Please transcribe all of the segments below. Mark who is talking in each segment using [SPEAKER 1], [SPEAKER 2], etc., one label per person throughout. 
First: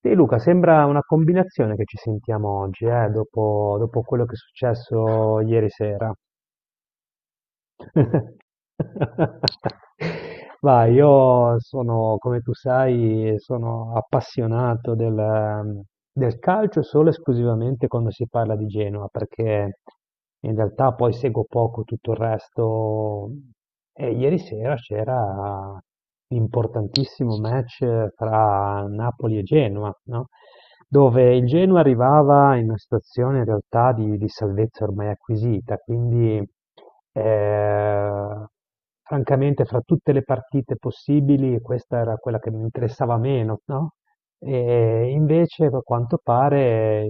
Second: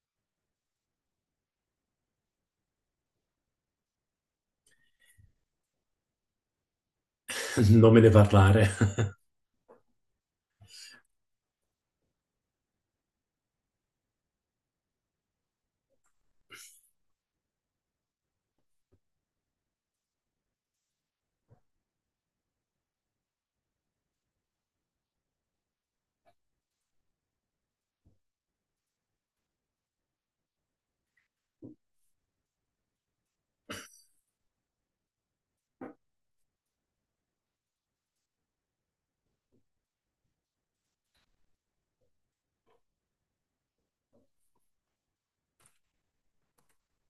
[SPEAKER 1] Sì, Luca, sembra una combinazione che ci sentiamo oggi, dopo quello che è successo ieri sera.
[SPEAKER 2] Non me ne parlare.
[SPEAKER 1] Ma io sono, come tu sai, sono appassionato del calcio solo e esclusivamente quando si parla di Genova, perché in realtà poi seguo poco tutto il resto. E ieri sera c'era l'importantissimo match tra Napoli e Genova, no? Dove il Genoa arrivava in una situazione in realtà di salvezza ormai acquisita, quindi. Ehm, Francamente fra tutte le partite possibili questa era quella che mi interessava meno, no? E invece a quanto pare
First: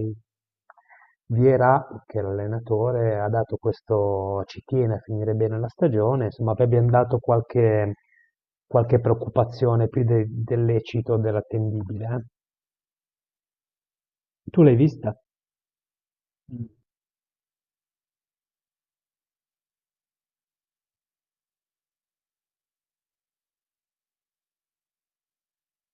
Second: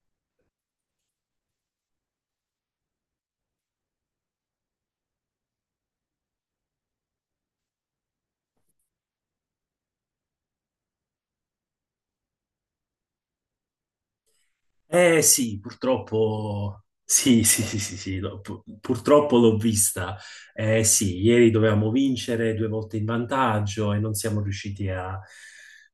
[SPEAKER 1] Viera, che è l'allenatore, ha dato questo, ci tiene a finire bene la stagione, insomma abbiamo dato qualche preoccupazione più del lecito, dell'attendibile. Tu l'hai vista?
[SPEAKER 2] Eh sì,
[SPEAKER 1] Mm.
[SPEAKER 2] purtroppo, sì, sì, sì, sì, sì, no, purtroppo l'ho vista. Eh sì, ieri dovevamo vincere due volte in vantaggio e non siamo riusciti a,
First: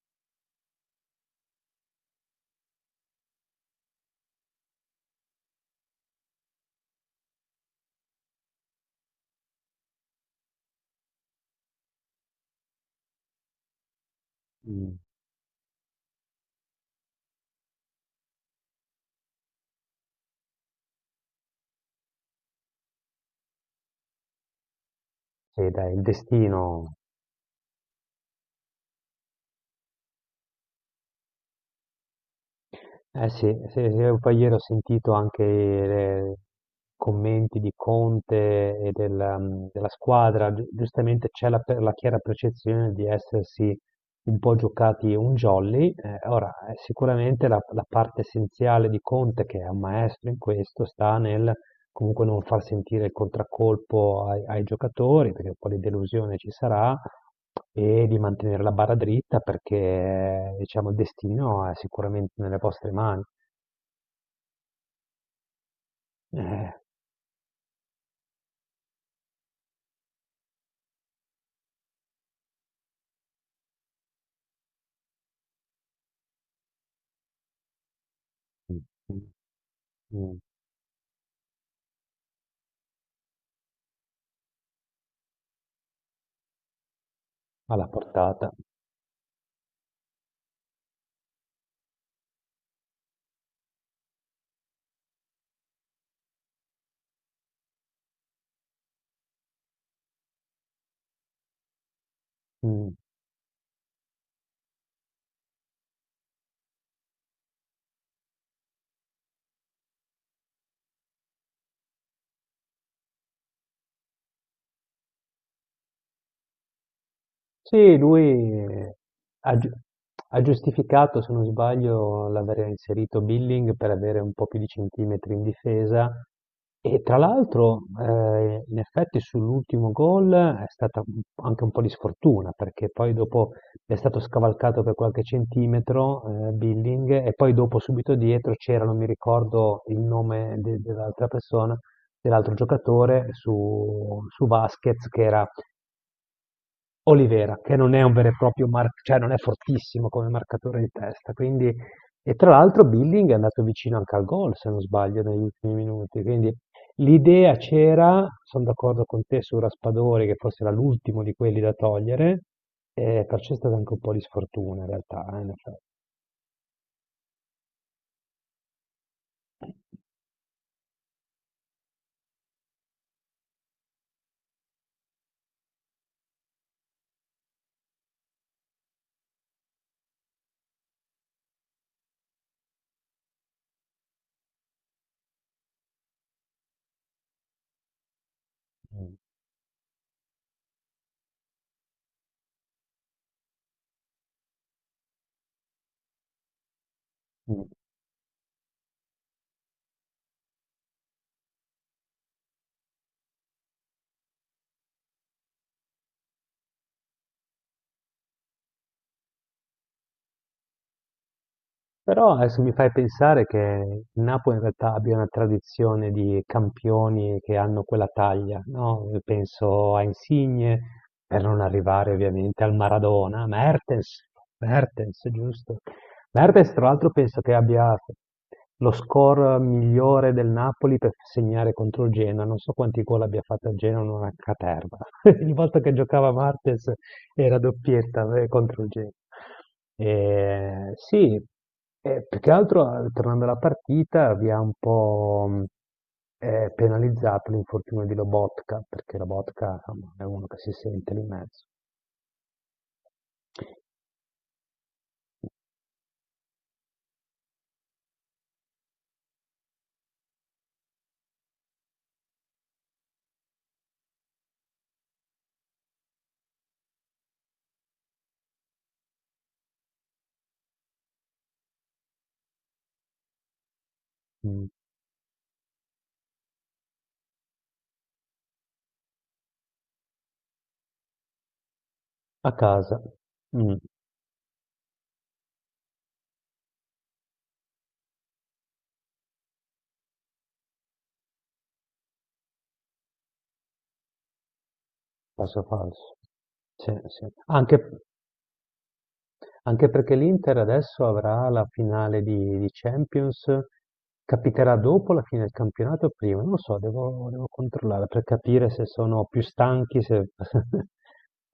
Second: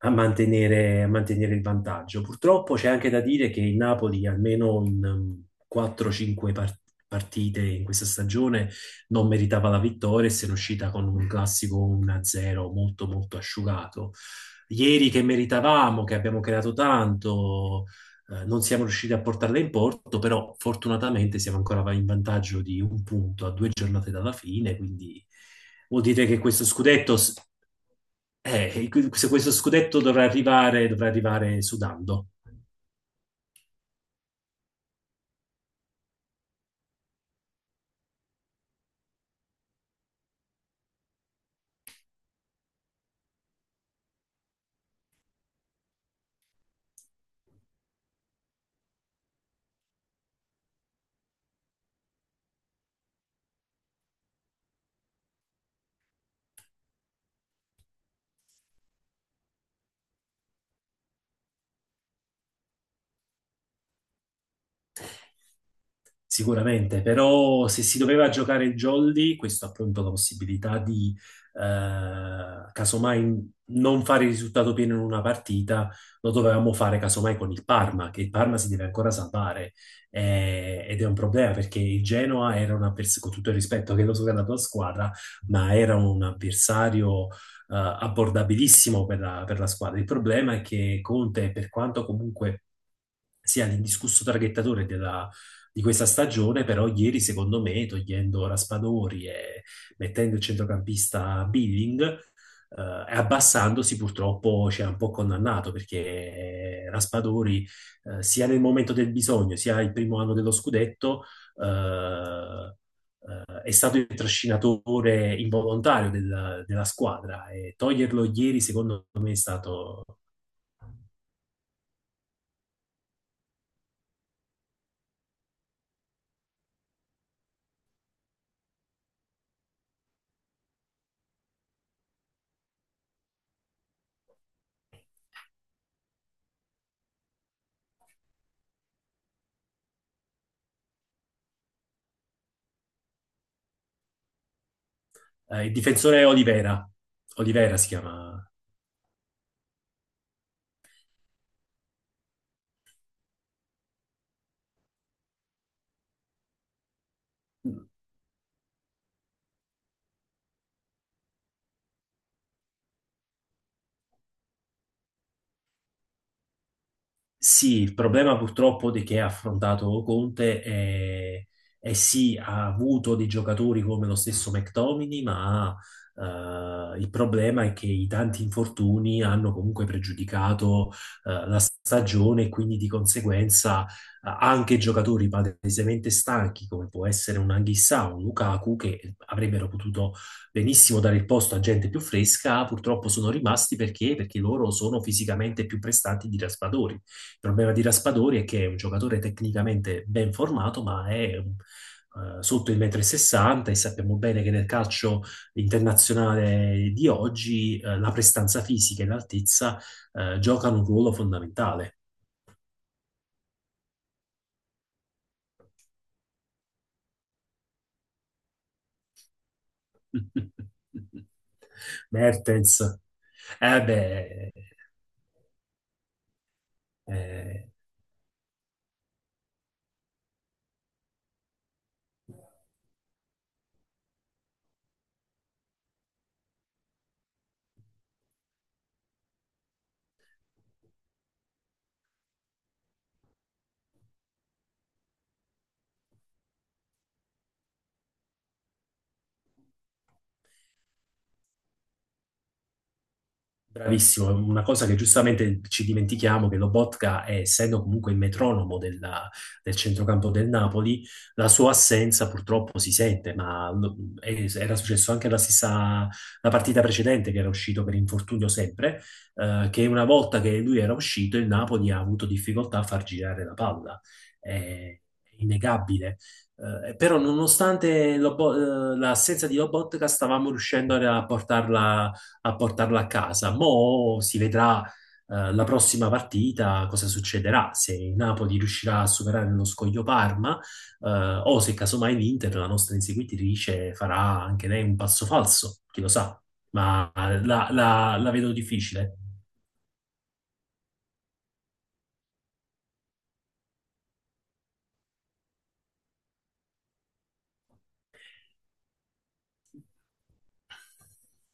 [SPEAKER 2] a mantenere il vantaggio. Purtroppo c'è anche da dire che il Napoli, almeno in 4-5 partite in questa stagione, non meritava la vittoria e se ne è uscita con un classico 1-0 molto, molto asciugato.
[SPEAKER 1] Mm.
[SPEAKER 2] Ieri che meritavamo, che abbiamo creato tanto. Non siamo riusciti a portarla in porto, però fortunatamente siamo ancora in vantaggio di un punto a due giornate dalla fine, quindi
[SPEAKER 1] Sì, dai, il
[SPEAKER 2] vuol dire che questo
[SPEAKER 1] destino.
[SPEAKER 2] scudetto, se questo scudetto dovrà arrivare sudando.
[SPEAKER 1] Eh sì, sì, sì, poi ieri ho sentito anche i commenti di Conte e del, della squadra, giustamente c'è la chiara percezione di essersi un po' giocati un jolly. Ora, sicuramente la parte essenziale di Conte, che è un maestro in questo, sta nel comunque non far sentire il contraccolpo ai giocatori, perché un po' di delusione ci sarà, e di mantenere la barra dritta perché diciamo, il destino è sicuramente nelle vostre mani. Eh.
[SPEAKER 2] Sicuramente, però se si doveva giocare il jolly, questo appunto la possibilità di casomai non fare il risultato pieno in una partita, lo dovevamo fare casomai con il Parma, che il Parma si
[SPEAKER 1] Mm.
[SPEAKER 2] deve ancora
[SPEAKER 1] Mm.
[SPEAKER 2] salvare,
[SPEAKER 1] Mm.
[SPEAKER 2] ed è un problema perché il Genoa era un avversario, con tutto il rispetto che lo so che è la tua squadra, ma era un avversario
[SPEAKER 1] Alla portata.
[SPEAKER 2] abbordabilissimo per la squadra. Il problema è che Conte, per quanto comunque sia l'indiscusso traghettatore della di questa stagione, però ieri secondo me, togliendo Raspadori e mettendo il centrocampista Billing eh, e
[SPEAKER 1] Mm.
[SPEAKER 2] eh, abbassandosi purtroppo ci ha un po' condannato perché Raspadori, sia nel momento del bisogno, sia il primo anno dello scudetto, eh, è stato il trascinatore involontario della squadra, e
[SPEAKER 1] Sì,
[SPEAKER 2] toglierlo
[SPEAKER 1] lui
[SPEAKER 2] ieri secondo me è
[SPEAKER 1] ha, gi-
[SPEAKER 2] stato
[SPEAKER 1] ha giustificato, se non sbaglio, l'aver inserito Billing per avere un po' più di centimetri in difesa. E tra l'altro, in effetti, sull'ultimo gol è stata anche un po' di sfortuna, perché poi dopo è stato scavalcato per qualche centimetro, Billing, e poi dopo subito dietro c'era, non mi ricordo il nome dell'altra persona, dell'altro giocatore su Vasquez,
[SPEAKER 2] il difensore Olivera,
[SPEAKER 1] Olivera, che
[SPEAKER 2] Olivera si
[SPEAKER 1] non è un vero e
[SPEAKER 2] chiama.
[SPEAKER 1] proprio marc cioè non è fortissimo come marcatore di testa, quindi. E tra l'altro Billing è andato vicino anche al gol, se non sbaglio, negli ultimi minuti, quindi l'idea c'era, sono d'accordo con te su Raspadori, che forse era l'ultimo di quelli da togliere, e perciò è stata anche un po' di sfortuna in realtà, in effetti.
[SPEAKER 2] Sì, il problema purtroppo di che ha affrontato Conte è sì, ha avuto dei giocatori come lo stesso McTominay, ma il problema è che i tanti infortuni hanno comunque pregiudicato la stagione, e quindi di conseguenza, anche giocatori palesemente stanchi, come può essere un Anghissà o un Lukaku, che
[SPEAKER 1] Mm.
[SPEAKER 2] avrebbero potuto benissimo dare il posto a gente più fresca, purtroppo sono rimasti perché, loro sono fisicamente più prestanti di Raspadori. Il
[SPEAKER 1] Mm.
[SPEAKER 2] problema di Raspadori è che è un giocatore tecnicamente ben formato, ma è, sotto il 1,60 m, e sappiamo bene che nel calcio internazionale di oggi, la prestanza fisica e l'altezza giocano un ruolo fondamentale.
[SPEAKER 1] Però adesso mi fai pensare che il Napoli in realtà abbia una tradizione di campioni che hanno quella taglia, no? Penso a Insigne, per non arrivare ovviamente al
[SPEAKER 2] Mertens,
[SPEAKER 1] Maradona,
[SPEAKER 2] eh
[SPEAKER 1] Mertens.
[SPEAKER 2] beh,
[SPEAKER 1] Mertens, giusto? Mertens tra l'altro penso che
[SPEAKER 2] eh,
[SPEAKER 1] abbia lo score migliore del Napoli per segnare contro il Genoa, non so quanti gol abbia fatto il Genoa, una caterva. Ogni volta che giocava Mertens era doppietta contro il Genoa. Sì, più che altro, tornando alla partita, vi ha un po' penalizzato l'infortunio di Lobotka, perché Lobotka insomma, è uno che si sente lì in mezzo.
[SPEAKER 2] bravissimo, è una cosa che giustamente ci dimentichiamo che Lobotka, essendo comunque il metronomo del centrocampo del Napoli, la sua assenza purtroppo si sente, ma era successo anche la partita precedente che era uscito per infortunio sempre, che una volta che lui era uscito il Napoli ha avuto difficoltà a far girare la palla,
[SPEAKER 1] Mm.
[SPEAKER 2] è innegabile. Però nonostante l'assenza di Lobotka stavamo riuscendo
[SPEAKER 1] A
[SPEAKER 2] a portarlo
[SPEAKER 1] casa.
[SPEAKER 2] a casa.
[SPEAKER 1] Mm.
[SPEAKER 2] Mo' si vedrà, la prossima partita cosa succederà, se il Napoli riuscirà a superare lo scoglio Parma, eh, o se casomai l'Inter, la nostra inseguitrice, farà anche lei un passo
[SPEAKER 1] Passo
[SPEAKER 2] falso, chi lo
[SPEAKER 1] falso.
[SPEAKER 2] sa,
[SPEAKER 1] Sì,
[SPEAKER 2] ma
[SPEAKER 1] sì. Anche
[SPEAKER 2] la vedo difficile.
[SPEAKER 1] Anche perché l'Inter adesso avrà la finale di Champions, capiterà dopo la fine del campionato o prima? Non lo so, devo controllare per capire se sono più stanchi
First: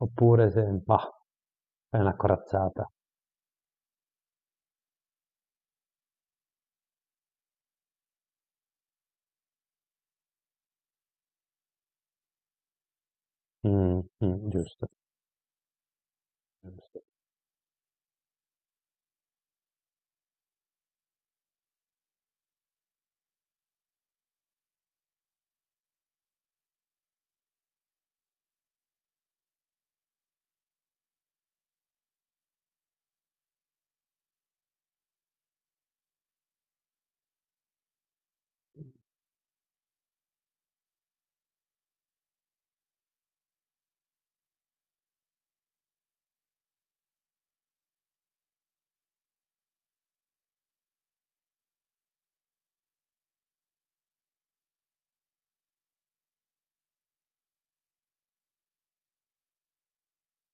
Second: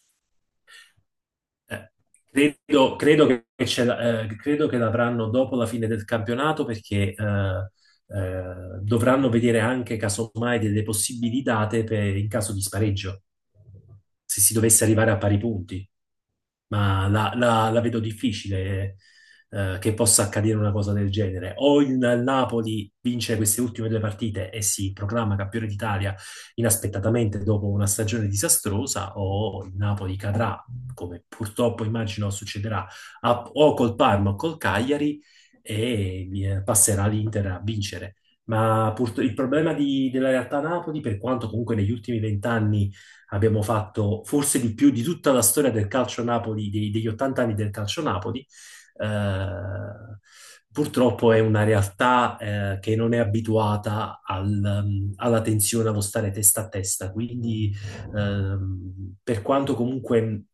[SPEAKER 1] oppure se. Bah,
[SPEAKER 2] Eh,
[SPEAKER 1] è una corazzata.
[SPEAKER 2] credo credo che l'avranno dopo la fine del campionato perché dovranno vedere anche casomai delle possibili date in caso di spareggio,
[SPEAKER 1] Mm,
[SPEAKER 2] se
[SPEAKER 1] mm,
[SPEAKER 2] si dovesse
[SPEAKER 1] giusto,
[SPEAKER 2] arrivare a pari punti.
[SPEAKER 1] giusto.
[SPEAKER 2] Ma la vedo difficile, che possa accadere una cosa del genere. O il Napoli vince queste ultime due partite e si proclama campione d'Italia inaspettatamente dopo una stagione disastrosa, o il Napoli cadrà, come purtroppo immagino succederà, a- o col Parma o col Cagliari, e passerà l'Inter a vincere. Ma il problema della realtà Napoli, per quanto comunque negli ultimi vent'anni abbiamo fatto forse di più di tutta la storia del calcio Napoli, degli 80 anni del calcio Napoli. Eh, Purtroppo è una realtà, che non è abituata alla tensione, allo stare testa a testa. Quindi, ehm, per quanto comunque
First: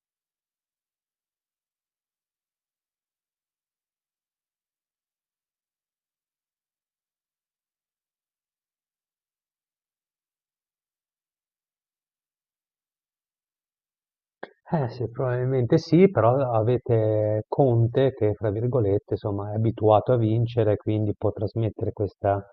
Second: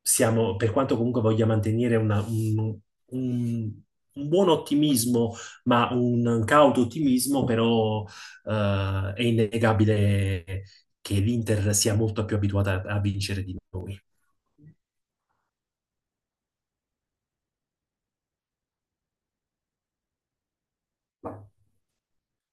[SPEAKER 2] per quanto comunque voglia mantenere un- un buon ottimismo, ma un cauto ottimismo, però è innegabile che l'Inter sia molto più abituata a vincere di noi.
[SPEAKER 1] Eh sì, probabilmente sì, però avete Conte che, fra virgolette, insomma, è abituato a vincere, quindi può trasmettere questa,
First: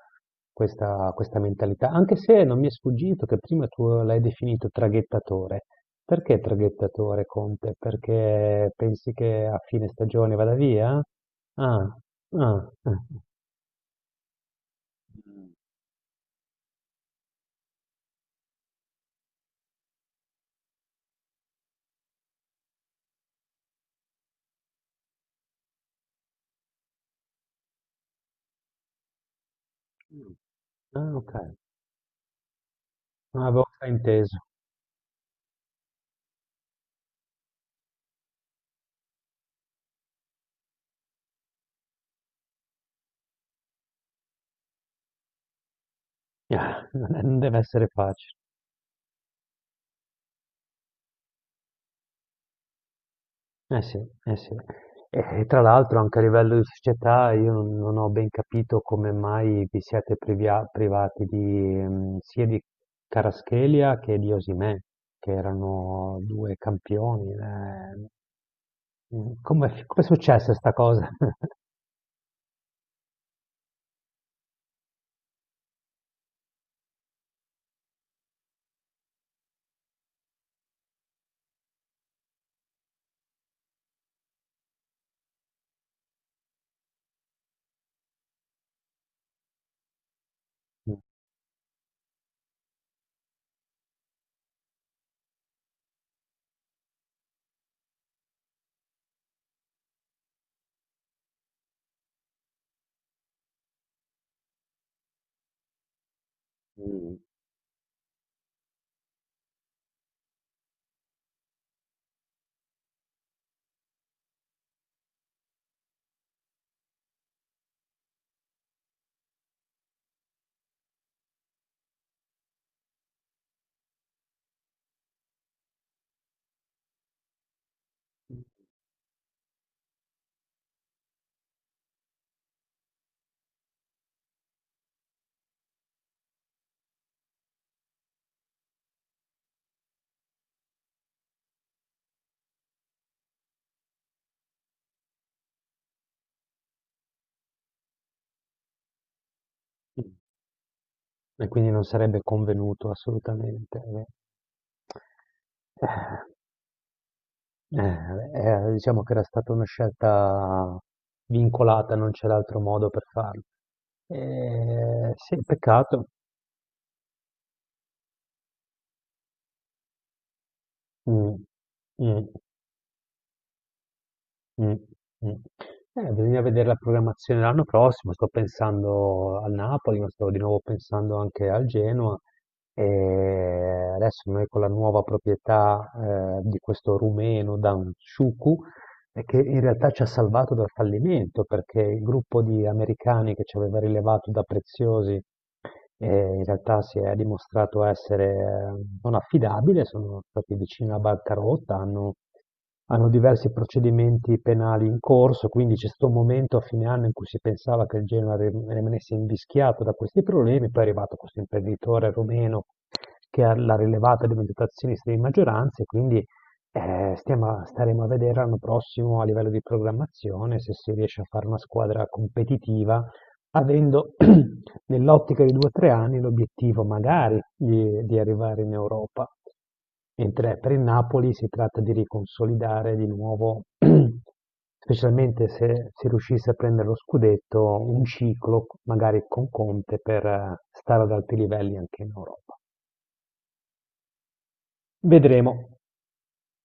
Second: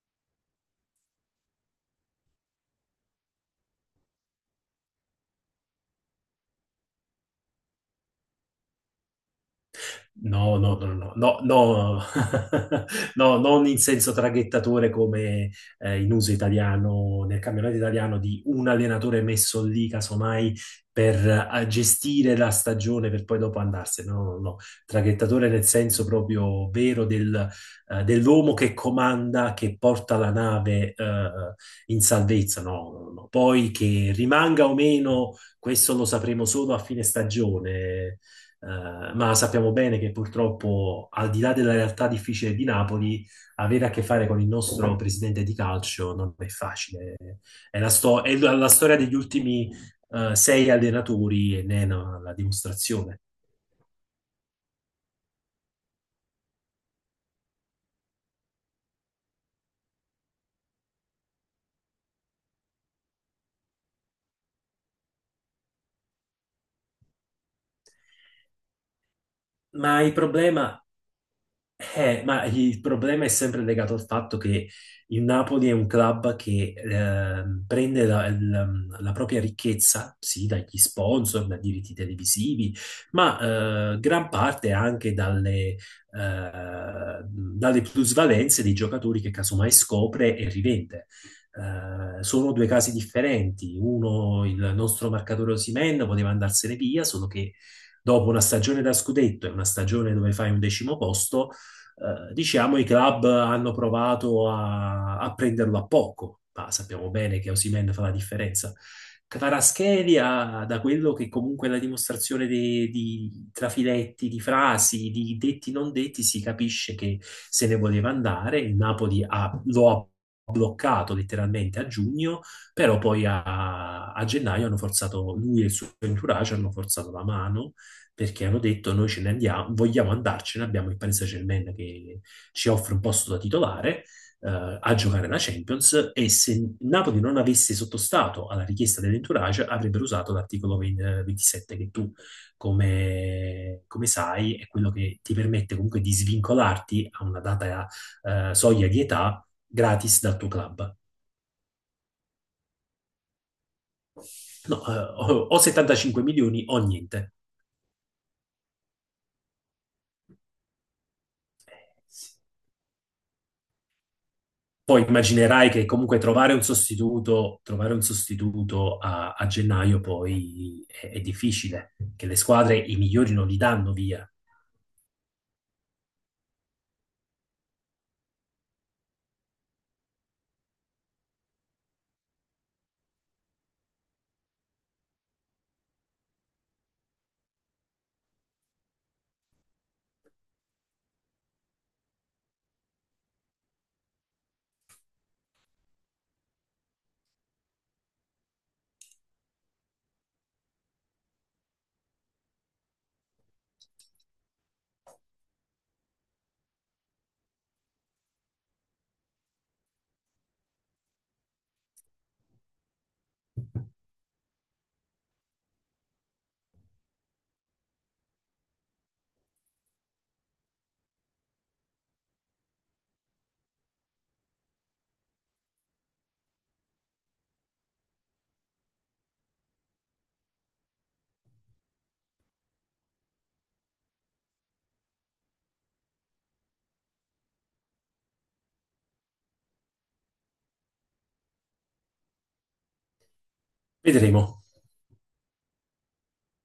[SPEAKER 1] questa mentalità. Anche se non mi è sfuggito che prima tu l'hai definito traghettatore. Perché traghettatore Conte? Perché pensi che a fine stagione vada
[SPEAKER 2] No, no, no,
[SPEAKER 1] via?
[SPEAKER 2] no, no,
[SPEAKER 1] Ah,
[SPEAKER 2] no,
[SPEAKER 1] ah, ah,
[SPEAKER 2] no, non in senso traghettatore come in uso italiano, nel campionato italiano, di un allenatore messo lì, casomai, per gestire la stagione per poi dopo andarsene. No, no, no, traghettatore nel senso proprio vero dell'uomo che comanda, che porta la nave
[SPEAKER 1] ah, ok,
[SPEAKER 2] in salvezza. No, no, no.
[SPEAKER 1] non avevo
[SPEAKER 2] Poi che
[SPEAKER 1] frainteso.
[SPEAKER 2] rimanga o meno, questo lo sapremo solo a fine stagione, ma sappiamo bene che purtroppo, al di là della realtà difficile di Napoli, avere a che fare con il nostro presidente di calcio non è facile.
[SPEAKER 1] Non deve
[SPEAKER 2] È
[SPEAKER 1] essere
[SPEAKER 2] la, sto-
[SPEAKER 1] facile.
[SPEAKER 2] è la- la storia degli ultimi, sei allenatori e ne è la dimostrazione.
[SPEAKER 1] Eh sì, eh sì. E tra l'altro anche a livello di società io non ho ben capito come mai vi siete privati sia di Kvaratskhelia che di Osimhen, che erano due campioni. Mm, Come,
[SPEAKER 2] Ma
[SPEAKER 1] come è
[SPEAKER 2] il
[SPEAKER 1] successa sta
[SPEAKER 2] problema
[SPEAKER 1] cosa?
[SPEAKER 2] ma il problema è sempre legato al fatto che il Napoli è un club che, prende la propria ricchezza, sì, dagli sponsor, da diritti televisivi, ma gran parte anche dalle plusvalenze dei giocatori che casomai scopre e rivende. Sono due casi differenti. Uno, il nostro marcatore Osimhen poteva andarsene via, solo che dopo una stagione da scudetto e una stagione dove fai un decimo posto, diciamo i club hanno provato a prenderlo a poco, ma sappiamo
[SPEAKER 1] Mm.
[SPEAKER 2] bene che Osimhen fa la differenza. Kvaratskhelia, da quello che comunque è la dimostrazione di trafiletti, di frasi, di detti non detti, si capisce che se ne voleva andare. Il Napoli lo ha bloccato letteralmente a giugno, però poi a gennaio hanno forzato, lui e il suo entourage hanno forzato la mano, perché hanno detto noi ce ne andiamo, vogliamo andarcene, abbiamo il Paris Saint-Germain che ci offre un posto da titolare, a giocare la Champions, e se Napoli non avesse sottostato alla richiesta dell'entourage avrebbero usato l'articolo 20 27 che tu come sai è quello che ti permette comunque di svincolarti a una data, soglia di età gratis dal tuo club.
[SPEAKER 1] E quindi non sarebbe convenuto assolutamente.
[SPEAKER 2] No, o
[SPEAKER 1] Eh,
[SPEAKER 2] 75 milioni o niente.
[SPEAKER 1] Eh, diciamo che era stata una scelta vincolata, non
[SPEAKER 2] Sì.
[SPEAKER 1] c'era altro modo per farlo.
[SPEAKER 2] Poi
[SPEAKER 1] Sì,
[SPEAKER 2] immaginerai che
[SPEAKER 1] peccato.
[SPEAKER 2] comunque trovare un sostituto a gennaio poi è
[SPEAKER 1] Mm,
[SPEAKER 2] difficile,
[SPEAKER 1] mm,
[SPEAKER 2] che le squadre i migliori non li danno via.
[SPEAKER 1] mm, mm. Bisogna vedere la programmazione l'anno prossimo. Sto pensando al Napoli, ma sto di nuovo pensando anche al Genoa. E adesso noi con la nuova proprietà di questo rumeno Dan e che in realtà ci ha salvato dal fallimento perché il gruppo di americani che ci aveva rilevato da preziosi in realtà si è dimostrato essere non affidabile, sono stati vicini alla bancarotta, hanno diversi procedimenti penali in corso, quindi c'è stato un momento a fine anno in cui si pensava che il Genoa rimanesse invischiato da questi problemi, poi è arrivato questo imprenditore rumeno che l'ha rilevata diventata azionista di maggioranza e quindi staremo a vedere l'anno prossimo a livello di programmazione se si riesce a fare una squadra competitiva, avendo nell'ottica di due o tre anni l'obiettivo magari di arrivare in Europa. Mentre per il Napoli si tratta di riconsolidare di nuovo, specialmente se si riuscisse a prendere lo scudetto, un ciclo magari con Conte per stare ad alti livelli anche in Europa.
[SPEAKER 2] Vedremo.
[SPEAKER 1] Vedremo.